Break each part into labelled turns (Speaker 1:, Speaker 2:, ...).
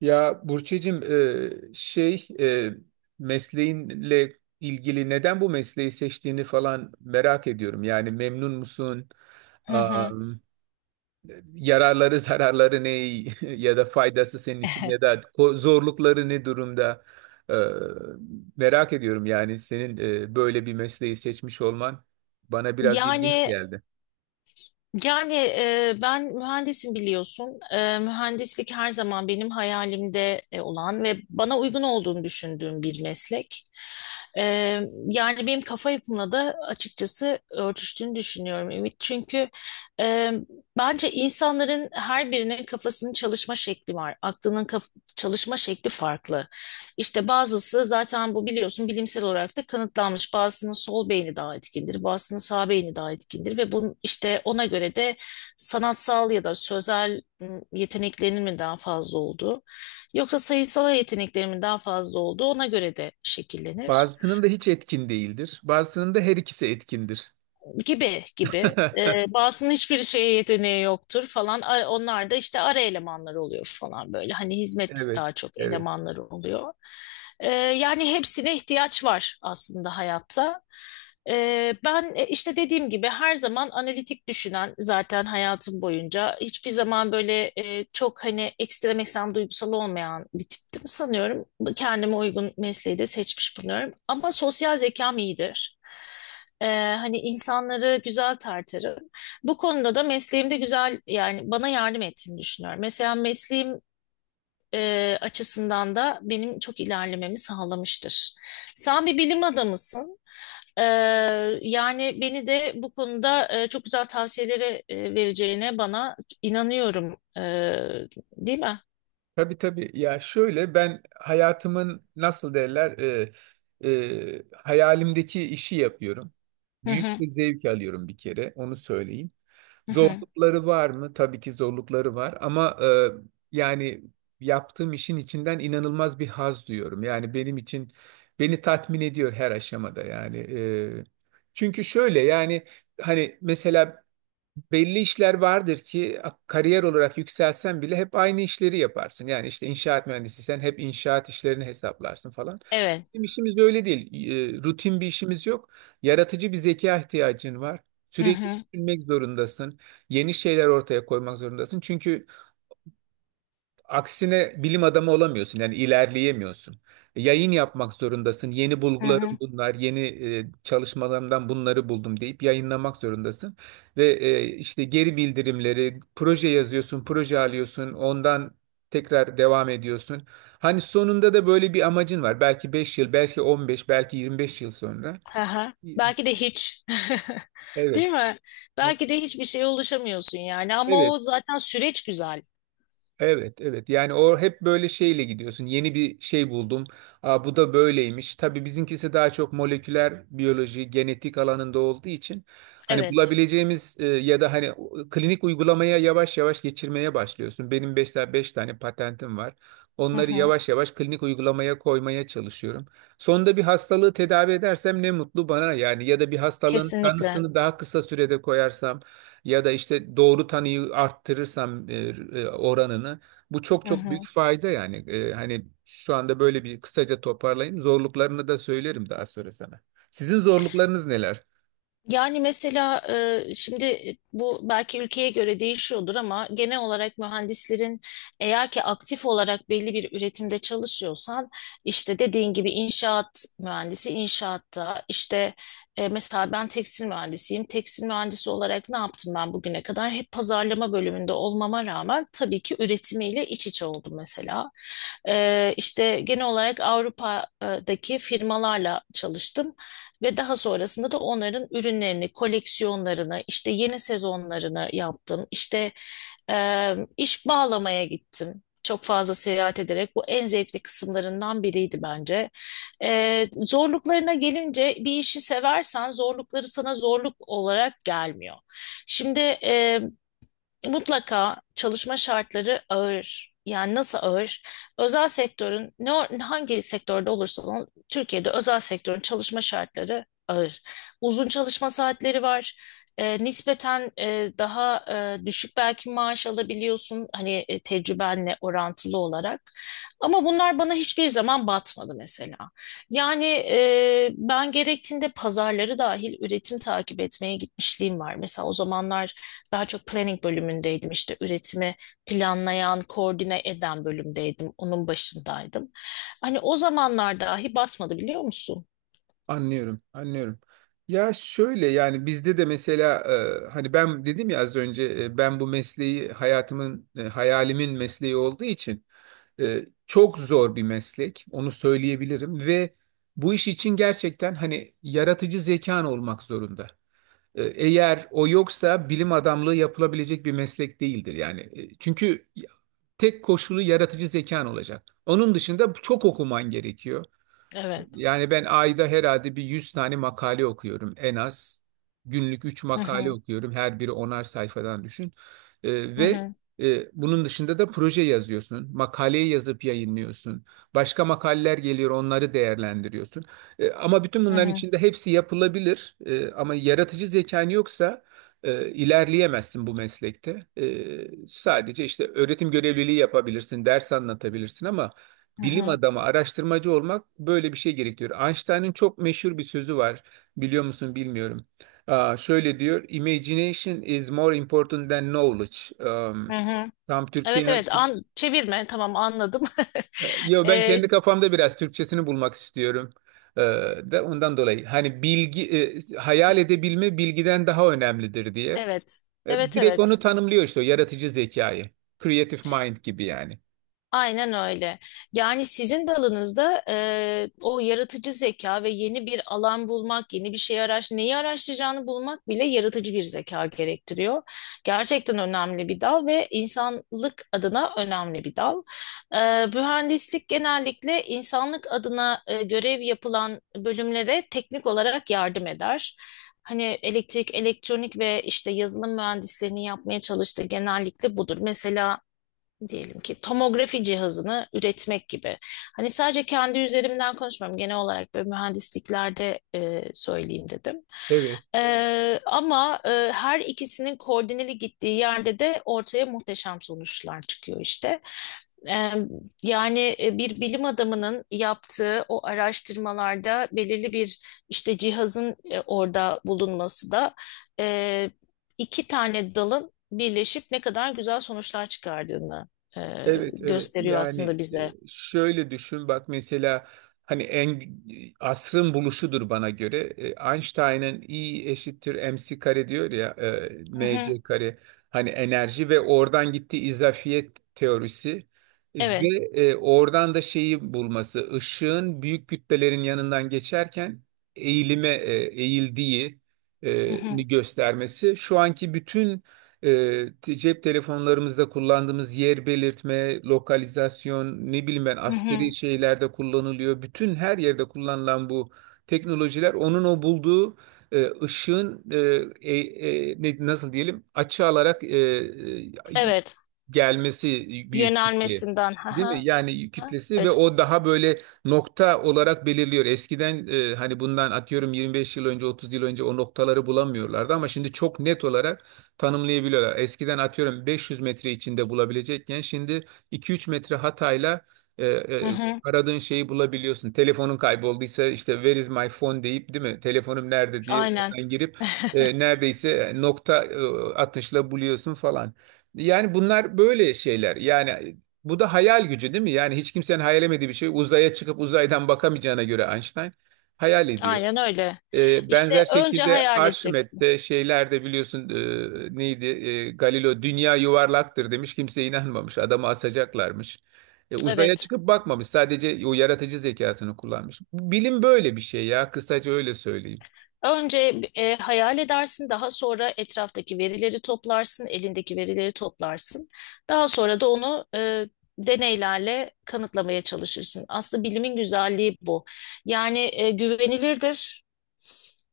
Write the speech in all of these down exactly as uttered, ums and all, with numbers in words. Speaker 1: Ya Burçecim, e, şey e, mesleğinle ilgili neden bu mesleği seçtiğini falan merak ediyorum. Yani memnun musun?
Speaker 2: Hı hı.
Speaker 1: Am, yararları zararları ne ya da faydası senin için ya da ko- zorlukları ne durumda? E, Merak ediyorum yani senin e, böyle bir mesleği seçmiş olman bana biraz ilginç
Speaker 2: Yani
Speaker 1: geldi.
Speaker 2: yani e, ben mühendisim biliyorsun. E, mühendislik her zaman benim hayalimde e, olan ve bana uygun olduğunu düşündüğüm bir meslek. E, Yani benim kafa yapımla da açıkçası örtüştüğünü düşünüyorum Ümit. Çünkü e, bence insanların her birinin kafasının çalışma şekli var. Aklının kaf- çalışma şekli farklı. İşte bazısı zaten bu biliyorsun bilimsel olarak da kanıtlanmış. Bazısının sol beyni daha etkindir, bazısının sağ beyni daha etkindir ve bunun işte ona göre de sanatsal ya da sözel ım, yeteneklerinin mi daha fazla olduğu yoksa sayısal yeteneklerinin mi daha fazla olduğu ona göre de şekillenir.
Speaker 1: Bazısının da hiç etkin değildir. Bazısının da her ikisi etkindir.
Speaker 2: Gibi gibi. E, bazısının hiçbir şeye yeteneği yoktur falan. A- Onlar da işte ara elemanlar oluyor falan böyle. Hani hizmet
Speaker 1: Evet,
Speaker 2: daha çok
Speaker 1: evet.
Speaker 2: elemanları oluyor. E, yani hepsine ihtiyaç var aslında hayatta. E, Ben e, işte dediğim gibi her zaman analitik düşünen zaten hayatım boyunca. Hiçbir zaman böyle e, çok hani ekstrem ekstrem duygusal olmayan bir tiptim sanıyorum. Kendime uygun mesleği de seçmiş bulunuyorum. Ama sosyal zekam iyidir. Ee, Hani insanları güzel tartarım. Bu konuda da mesleğimde güzel yani bana yardım ettiğini düşünüyorum. Mesela mesleğim e, açısından da benim çok ilerlememi sağlamıştır. Sen bir bilim adamısın. Ee, Yani beni de bu konuda e, çok güzel tavsiyeleri e, vereceğine bana inanıyorum. Ee, değil mi?
Speaker 1: Tabii, tabii. Ya şöyle, ben hayatımın nasıl derler e, e, hayalimdeki işi yapıyorum.
Speaker 2: Hı
Speaker 1: Büyük
Speaker 2: hı,
Speaker 1: bir zevk alıyorum, bir kere onu söyleyeyim.
Speaker 2: hı hı.
Speaker 1: Zorlukları var mı? Tabii ki zorlukları var ama e, yani yaptığım işin içinden inanılmaz bir haz duyuyorum. Yani benim için beni tatmin ediyor her aşamada yani. E, çünkü şöyle yani, hani mesela belli işler vardır ki kariyer olarak yükselsen bile hep aynı işleri yaparsın. Yani işte inşaat mühendisiysen hep inşaat işlerini hesaplarsın falan.
Speaker 2: Evet.
Speaker 1: Bizim işimiz öyle değil. E, rutin bir işimiz yok. Yaratıcı bir zeka ihtiyacın var.
Speaker 2: Hı
Speaker 1: Sürekli
Speaker 2: hı,
Speaker 1: düşünmek zorundasın. Yeni şeyler ortaya koymak zorundasın. Çünkü Aksine bilim adamı olamıyorsun yani ilerleyemiyorsun. E, Yayın yapmak zorundasın. Yeni
Speaker 2: hı
Speaker 1: bulgularım
Speaker 2: hı.
Speaker 1: bunlar, yeni e, çalışmalarımdan bunları buldum deyip yayınlamak zorundasın. Ve e, işte geri bildirimleri, proje yazıyorsun, proje alıyorsun, ondan tekrar devam ediyorsun. Hani sonunda da böyle bir amacın var. Belki beş yıl, belki on beş, belki yirmi beş yıl sonra.
Speaker 2: Aha. Belki de hiç.
Speaker 1: Evet.
Speaker 2: Değil mi? Belki de hiçbir şeye ulaşamıyorsun yani. Ama
Speaker 1: Evet.
Speaker 2: o zaten süreç güzel.
Speaker 1: Evet, evet. Yani o hep böyle şeyle gidiyorsun. Yeni bir şey buldum. Aa, bu da böyleymiş. Tabii bizimkisi daha çok moleküler biyoloji, genetik alanında olduğu için hani
Speaker 2: Evet.
Speaker 1: bulabileceğimiz e, ya da hani o- klinik uygulamaya yavaş yavaş geçirmeye başlıyorsun. Benim 5 tane, beş tane patentim var.
Speaker 2: Hı
Speaker 1: Onları
Speaker 2: hı.
Speaker 1: yavaş yavaş klinik uygulamaya koymaya çalışıyorum. Sonunda bir hastalığı tedavi edersem ne mutlu bana yani, ya da bir hastalığın
Speaker 2: Kesinlikle.
Speaker 1: tanısını daha kısa sürede koyarsam ya da işte doğru tanıyı arttırırsam e, e, oranını, bu çok
Speaker 2: Hı
Speaker 1: çok büyük
Speaker 2: hı.
Speaker 1: fayda yani. E, hani şu anda böyle bir kısaca toparlayayım. Zorluklarını da söylerim daha sonra sana. Sizin zorluklarınız neler?
Speaker 2: Yani mesela e, şimdi bu belki ülkeye göre değişiyordur ama genel olarak mühendislerin eğer ki aktif olarak belli bir üretimde çalışıyorsan işte dediğin gibi inşaat mühendisi inşaatta işte e, mesela ben tekstil mühendisiyim. Tekstil mühendisi olarak ne yaptım ben bugüne kadar? Hep pazarlama bölümünde olmama rağmen tabii ki üretimiyle iç içe oldum mesela. E, işte genel olarak Avrupa'daki firmalarla çalıştım. Ve daha sonrasında da onların ürünlerini, koleksiyonlarını, işte yeni sezonlarını yaptım. İşte e, iş bağlamaya gittim. Çok fazla seyahat ederek bu en zevkli kısımlarından biriydi bence. E, zorluklarına gelince bir işi seversen zorlukları sana zorluk olarak gelmiyor. Şimdi e, mutlaka çalışma şartları ağır. Yani nasıl ağır? Özel sektörün ne Hangi sektörde olursa olsun Türkiye'de özel sektörün çalışma şartları ağır. Uzun çalışma saatleri var. E, nispeten e, daha e, düşük belki maaş alabiliyorsun hani e, tecrübenle orantılı olarak. Ama bunlar bana hiçbir zaman batmadı mesela. Yani e, ben gerektiğinde pazarları dahil üretim takip etmeye gitmişliğim var. Mesela o zamanlar daha çok planning bölümündeydim işte üretimi planlayan, koordine eden bölümdeydim. Onun başındaydım. Hani o zamanlar dahi basmadı biliyor musun?
Speaker 1: Anlıyorum, anlıyorum. Ya şöyle yani, bizde de mesela e, hani ben dedim ya az önce, e, ben bu mesleği hayatımın e, hayalimin mesleği olduğu için e, çok zor bir meslek, onu söyleyebilirim ve bu iş için gerçekten hani yaratıcı zekan olmak zorunda. E, Eğer o yoksa bilim adamlığı yapılabilecek bir meslek değildir yani. E, Çünkü tek koşulu yaratıcı zekan olacak. Onun dışında çok okuman gerekiyor.
Speaker 2: Evet.
Speaker 1: Yani ben ayda herhalde bir yüz tane makale okuyorum en az. Günlük üç
Speaker 2: Hı
Speaker 1: makale
Speaker 2: hı,
Speaker 1: okuyorum. Her biri onar sayfadan düşün. Ee,
Speaker 2: hı
Speaker 1: ve
Speaker 2: hı,
Speaker 1: e, bunun dışında da proje yazıyorsun. Makaleyi yazıp yayınlıyorsun. Başka makaleler geliyor, onları değerlendiriyorsun. Ee, ama bütün
Speaker 2: hı
Speaker 1: bunların
Speaker 2: hı,
Speaker 1: içinde hepsi yapılabilir. Ee, ama yaratıcı zekan yoksa e, ilerleyemezsin bu meslekte. Ee, sadece işte öğretim görevliliği yapabilirsin, ders anlatabilirsin ama
Speaker 2: hı
Speaker 1: bilim
Speaker 2: hı,
Speaker 1: adamı, araştırmacı olmak böyle bir şey gerektiriyor. Einstein'ın çok meşhur bir sözü var. Biliyor musun bilmiyorum. Aa, şöyle diyor: "Imagination is more important than knowledge." Um,
Speaker 2: hı hı.
Speaker 1: tam
Speaker 2: Evet
Speaker 1: Türkiye...
Speaker 2: evet an çevirme tamam anladım.
Speaker 1: Yo, ben
Speaker 2: Ee,
Speaker 1: kendi kafamda biraz Türkçesini bulmak istiyorum. Ee, De ondan dolayı hani bilgi, e, hayal edebilme bilgiden daha önemlidir diye.
Speaker 2: evet.
Speaker 1: E,
Speaker 2: Evet
Speaker 1: direkt onu
Speaker 2: evet.
Speaker 1: tanımlıyor işte, o yaratıcı zekayı. Creative mind gibi yani.
Speaker 2: Aynen öyle. Yani sizin dalınızda e, o yaratıcı zeka ve yeni bir alan bulmak, yeni bir şey araş, neyi araştıracağını bulmak bile yaratıcı bir zeka gerektiriyor. Gerçekten önemli bir dal ve insanlık adına önemli bir dal. E, mühendislik genellikle insanlık adına e, görev yapılan bölümlere teknik olarak yardım eder. Hani elektrik, elektronik ve işte yazılım mühendislerinin yapmaya çalıştığı genellikle budur. Mesela diyelim ki tomografi cihazını üretmek gibi. Hani sadece kendi üzerimden konuşmam. Genel olarak böyle mühendisliklerde e, söyleyeyim dedim.
Speaker 1: Evet.
Speaker 2: E, ama e, her ikisinin koordineli gittiği yerde de ortaya muhteşem sonuçlar çıkıyor işte. E, Yani e, bir bilim adamının yaptığı o araştırmalarda belirli bir işte cihazın e, orada bulunması da e, iki tane dalın birleşip ne kadar güzel sonuçlar çıkardığını e,
Speaker 1: Evet, evet
Speaker 2: gösteriyor
Speaker 1: yani
Speaker 2: aslında
Speaker 1: e,
Speaker 2: bize.
Speaker 1: şöyle düşün bak mesela, hani en asrın buluşudur bana göre, E, Einstein'ın E eşittir mc kare diyor ya, e,
Speaker 2: Hı hı,
Speaker 1: mc kare, hani enerji ve oradan gittiği izafiyet teorisi ve
Speaker 2: evet,
Speaker 1: e, oradan da şeyi bulması, ışığın büyük kütlelerin yanından geçerken eğilime e, eğildiği
Speaker 2: hı
Speaker 1: e,
Speaker 2: hı,
Speaker 1: mi göstermesi, şu anki bütün e, te- cep telefonlarımızda kullandığımız yer belirtme, lokalizasyon, ne bileyim ben,
Speaker 2: hı
Speaker 1: askeri
Speaker 2: hı,
Speaker 1: şeylerde kullanılıyor. Bütün her yerde kullanılan bu teknolojiler onun o bulduğu e, ışığın e, e, e, ne- nasıl diyelim, açı alarak e, e,
Speaker 2: evet.
Speaker 1: gelmesi, büyük kitle.
Speaker 2: Yönelmesinden.
Speaker 1: Değil mi?
Speaker 2: Haha,
Speaker 1: Yani kütlesi ve
Speaker 2: evet,
Speaker 1: o daha böyle nokta olarak belirliyor. Eskiden e, hani bundan atıyorum yirmi beş yıl önce, otuz yıl önce o noktaları bulamıyorlardı ama şimdi çok net olarak tanımlayabiliyorlar. Eskiden atıyorum beş yüz metre içinde bulabilecekken şimdi iki üç metre hatayla e,
Speaker 2: hı
Speaker 1: e,
Speaker 2: hı.
Speaker 1: aradığın şeyi bulabiliyorsun. Telefonun kaybolduysa işte "where is my phone" deyip, değil mi? Telefonum nerede diye
Speaker 2: Aynen.
Speaker 1: oradan girip e, neredeyse nokta e, atışla buluyorsun falan. Yani bunlar böyle şeyler. Yani e, bu da hayal gücü değil mi? Yani hiç kimsenin hayal edemediği bir şey. Uzaya çıkıp uzaydan bakamayacağına göre Einstein hayal ediyor.
Speaker 2: Aynen öyle.
Speaker 1: Ee,
Speaker 2: İşte
Speaker 1: benzer
Speaker 2: önce
Speaker 1: şekilde
Speaker 2: hayal edeceksin.
Speaker 1: Arşimet'te şeylerde biliyorsun, e, neydi? E, Galileo dünya yuvarlaktır demiş. Kimse inanmamış. Adamı asacaklarmış. E, uzaya
Speaker 2: Evet.
Speaker 1: çıkıp bakmamış. Sadece o yaratıcı zekasını kullanmış. Bilim böyle bir şey ya. Kısaca öyle söyleyeyim.
Speaker 2: Önce e, hayal edersin, daha sonra etraftaki verileri toplarsın, elindeki verileri toplarsın. Daha sonra da onu e, deneylerle kanıtlamaya çalışırsın. Aslında bilimin güzelliği bu. Yani e, güvenilirdir.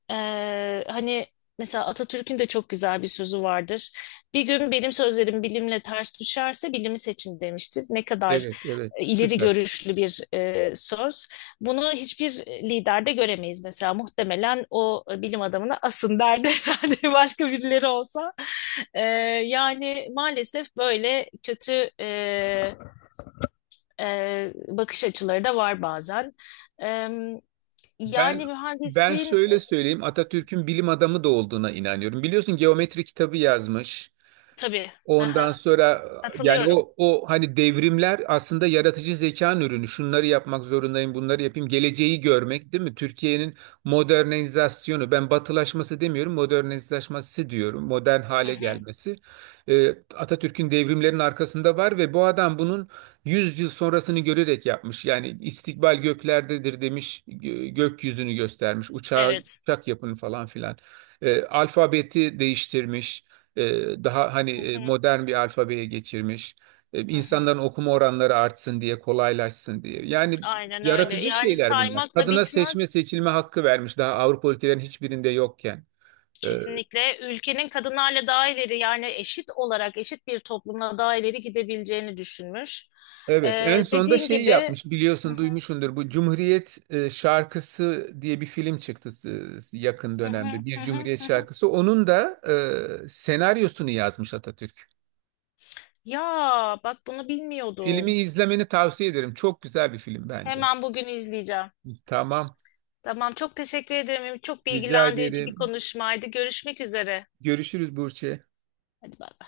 Speaker 2: Ee, hani mesela Atatürk'ün de çok güzel bir sözü vardır. Bir gün benim sözlerim bilimle ters düşerse bilimi seçin demiştir. Ne kadar
Speaker 1: Evet, evet.
Speaker 2: e, ileri
Speaker 1: Süper.
Speaker 2: görüşlü bir e, söz. Bunu hiçbir liderde göremeyiz mesela. Muhtemelen o e, bilim adamına asın derdi herhalde başka birileri olsa. Ee, Yani maalesef böyle kötü e, e, bakış açıları da var bazen. Ee,
Speaker 1: Ben
Speaker 2: Yani
Speaker 1: ben
Speaker 2: mühendisliğin
Speaker 1: şöyle söyleyeyim, Atatürk'ün bilim adamı da olduğuna inanıyorum. Biliyorsun geometri kitabı yazmış.
Speaker 2: tabii.
Speaker 1: Ondan sonra yani
Speaker 2: Katılıyorum.
Speaker 1: o o hani devrimler aslında yaratıcı zekanın ürünü. Şunları yapmak zorundayım, bunları yapayım. Geleceği görmek değil mi? Türkiye'nin modernizasyonu. Ben batılaşması demiyorum, modernizasyonu diyorum. Modern
Speaker 2: Hı
Speaker 1: hale
Speaker 2: hı.
Speaker 1: gelmesi. Ee, Atatürk'ün devrimlerin arkasında var ve bu adam bunun yüz yıl sonrasını görerek yapmış. Yani istikbal göklerdedir demiş, gö- gökyüzünü göstermiş. Uçağı,
Speaker 2: Evet.
Speaker 1: uçak yapın falan filan. Ee, alfabeti değiştirmiş. E, Daha hani
Speaker 2: Hı
Speaker 1: e,
Speaker 2: hı.
Speaker 1: modern bir alfabeye geçirmiş. E,
Speaker 2: Hı hı.
Speaker 1: insanların okuma oranları artsın diye, kolaylaşsın diye. Yani
Speaker 2: Aynen öyle.
Speaker 1: yaratıcı
Speaker 2: Yani
Speaker 1: şeyler bunlar.
Speaker 2: saymakla
Speaker 1: Kadına seçme
Speaker 2: bitmez.
Speaker 1: seçilme hakkı vermiş, daha Avrupa ülkelerin hiçbirinde yokken. E,
Speaker 2: Kesinlikle ülkenin kadınlarla daha ileri yani eşit olarak eşit bir toplumla daha ileri gidebileceğini düşünmüş.
Speaker 1: Evet, en
Speaker 2: Ee,
Speaker 1: son da
Speaker 2: dediğin
Speaker 1: şeyi
Speaker 2: gibi
Speaker 1: yapmış,
Speaker 2: hı hı,
Speaker 1: biliyorsun duymuşsundur, bu Cumhuriyet e, şarkısı diye bir film çıktı e, yakın
Speaker 2: hı hı,
Speaker 1: dönemde,
Speaker 2: hı
Speaker 1: bir
Speaker 2: hı,
Speaker 1: Cumhuriyet
Speaker 2: hı hı.
Speaker 1: şarkısı, onun da e, senaryosunu yazmış Atatürk.
Speaker 2: Ya bak bunu bilmiyordum.
Speaker 1: Filmi izlemeni tavsiye ederim, çok güzel bir film bence.
Speaker 2: Hemen bugün izleyeceğim.
Speaker 1: Tamam,
Speaker 2: Tamam çok teşekkür ederim. Çok
Speaker 1: rica
Speaker 2: bilgilendirici bir
Speaker 1: ederim.
Speaker 2: konuşmaydı. Görüşmek üzere.
Speaker 1: Görüşürüz Burçe.
Speaker 2: Hadi bay.